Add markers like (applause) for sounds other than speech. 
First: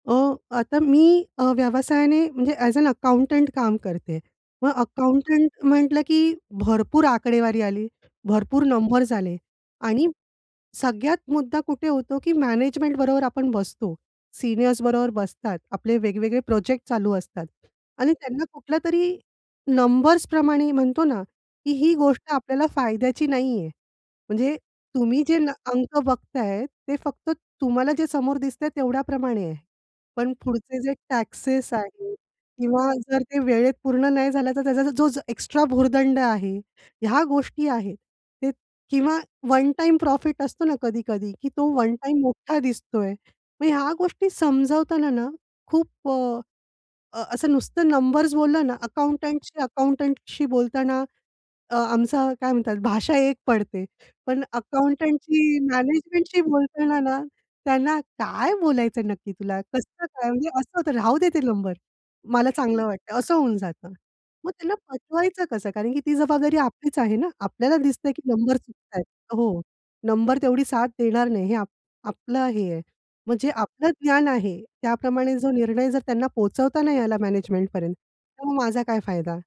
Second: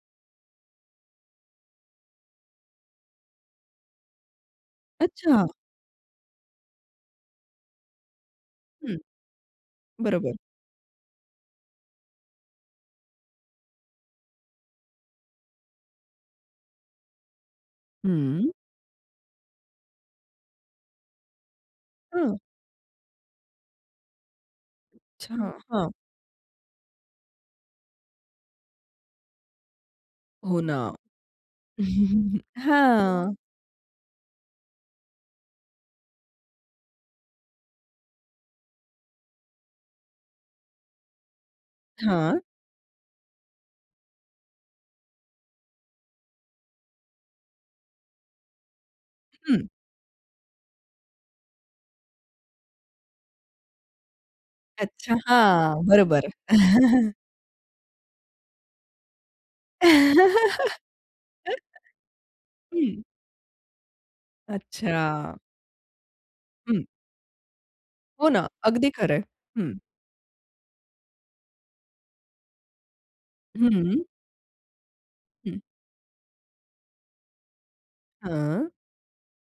अ, आता मी अ, व्यवसायाने म्हणजे अ‍ॅज अ, अकाउंटंट काम करते. मग अच्छा. अकाउंटंट म्हटलं की भरपूर आकडेवारी आली, भरपूर हं, नंबर्स आले. आणि बरोबर. सगळ्यात मुद्दा कुठे होतो, की मॅनेजमेंटबरोबर आपण बसतो, सीनियर्सबरोबर बसतात, आपले वेगवेगळे प्रोजेक्ट चालू असतात आणि त्यांना हं. कुठल्यातरी नंबर्सप्रमाणे म्हणतो ना, की ही गोष्ट हां. आपल्याला फायद्याची नाही आहे. म्हणजे तुम्ही अच्छा, जे नं हां. अंक बघत आहे ते फक्त तुम्हाला जे समोर दिसतंय तेवढ्याप्रमाणे आहे. पण हो ना. पुढचे जे टॅक्सेस आहे (laughs) किंवा जर हां. ते वेळेत पूर्ण नाही झालं, तर त्याचा जो एक्स्ट्रा भुर्दंड आहे, ह्या गोष्टी आहेत. ते किंवा वन टाईम प्रॉफिट असतो ना, कधी-कधी की तो वन टाईम हां. मोठा दिसतोय. मग ह्या गोष्टी समजावताना ना खूप अ, अ, असं नुसतं नंबर्स बोललं ना अकाउंटंटशी हं. अकाउंटंटशी बोलताना अ, आमचा काय म्हणतात भाषा एक पडते. पण अच्छा, अकाउंटंटची हां. बरोबर. मॅनेजमेंटशी बोलताना (chuckles) ना, त्यांना काय बोलायचं, नक्की तुला कसं काय म्हणजे (laughs) असं होतं, राहूदे ते नंबर. मला चांगलं हं. वाटतंय असं होऊन जातं. मग त्यांना अच्छा. पटवायचं कसं कारण की ती जबाबदारी हं. आपलीच आहे ना. आपल्याला दिसतंय की हो ना, नंबर अगदी चुकतायेत. खरं आहे. हो, हं. नंबर तेवढी साथ देणार नाही. हे आप आपलं हे आहे, म्हणजे जे आपलं हं. ज्ञान आहे. त्याप्रमाणे जो हं. निर्णय जर त्यांना पोहचवता नाही आला मॅनेजमेंटपर्यंत तर मग हां. माझा काय फायदा?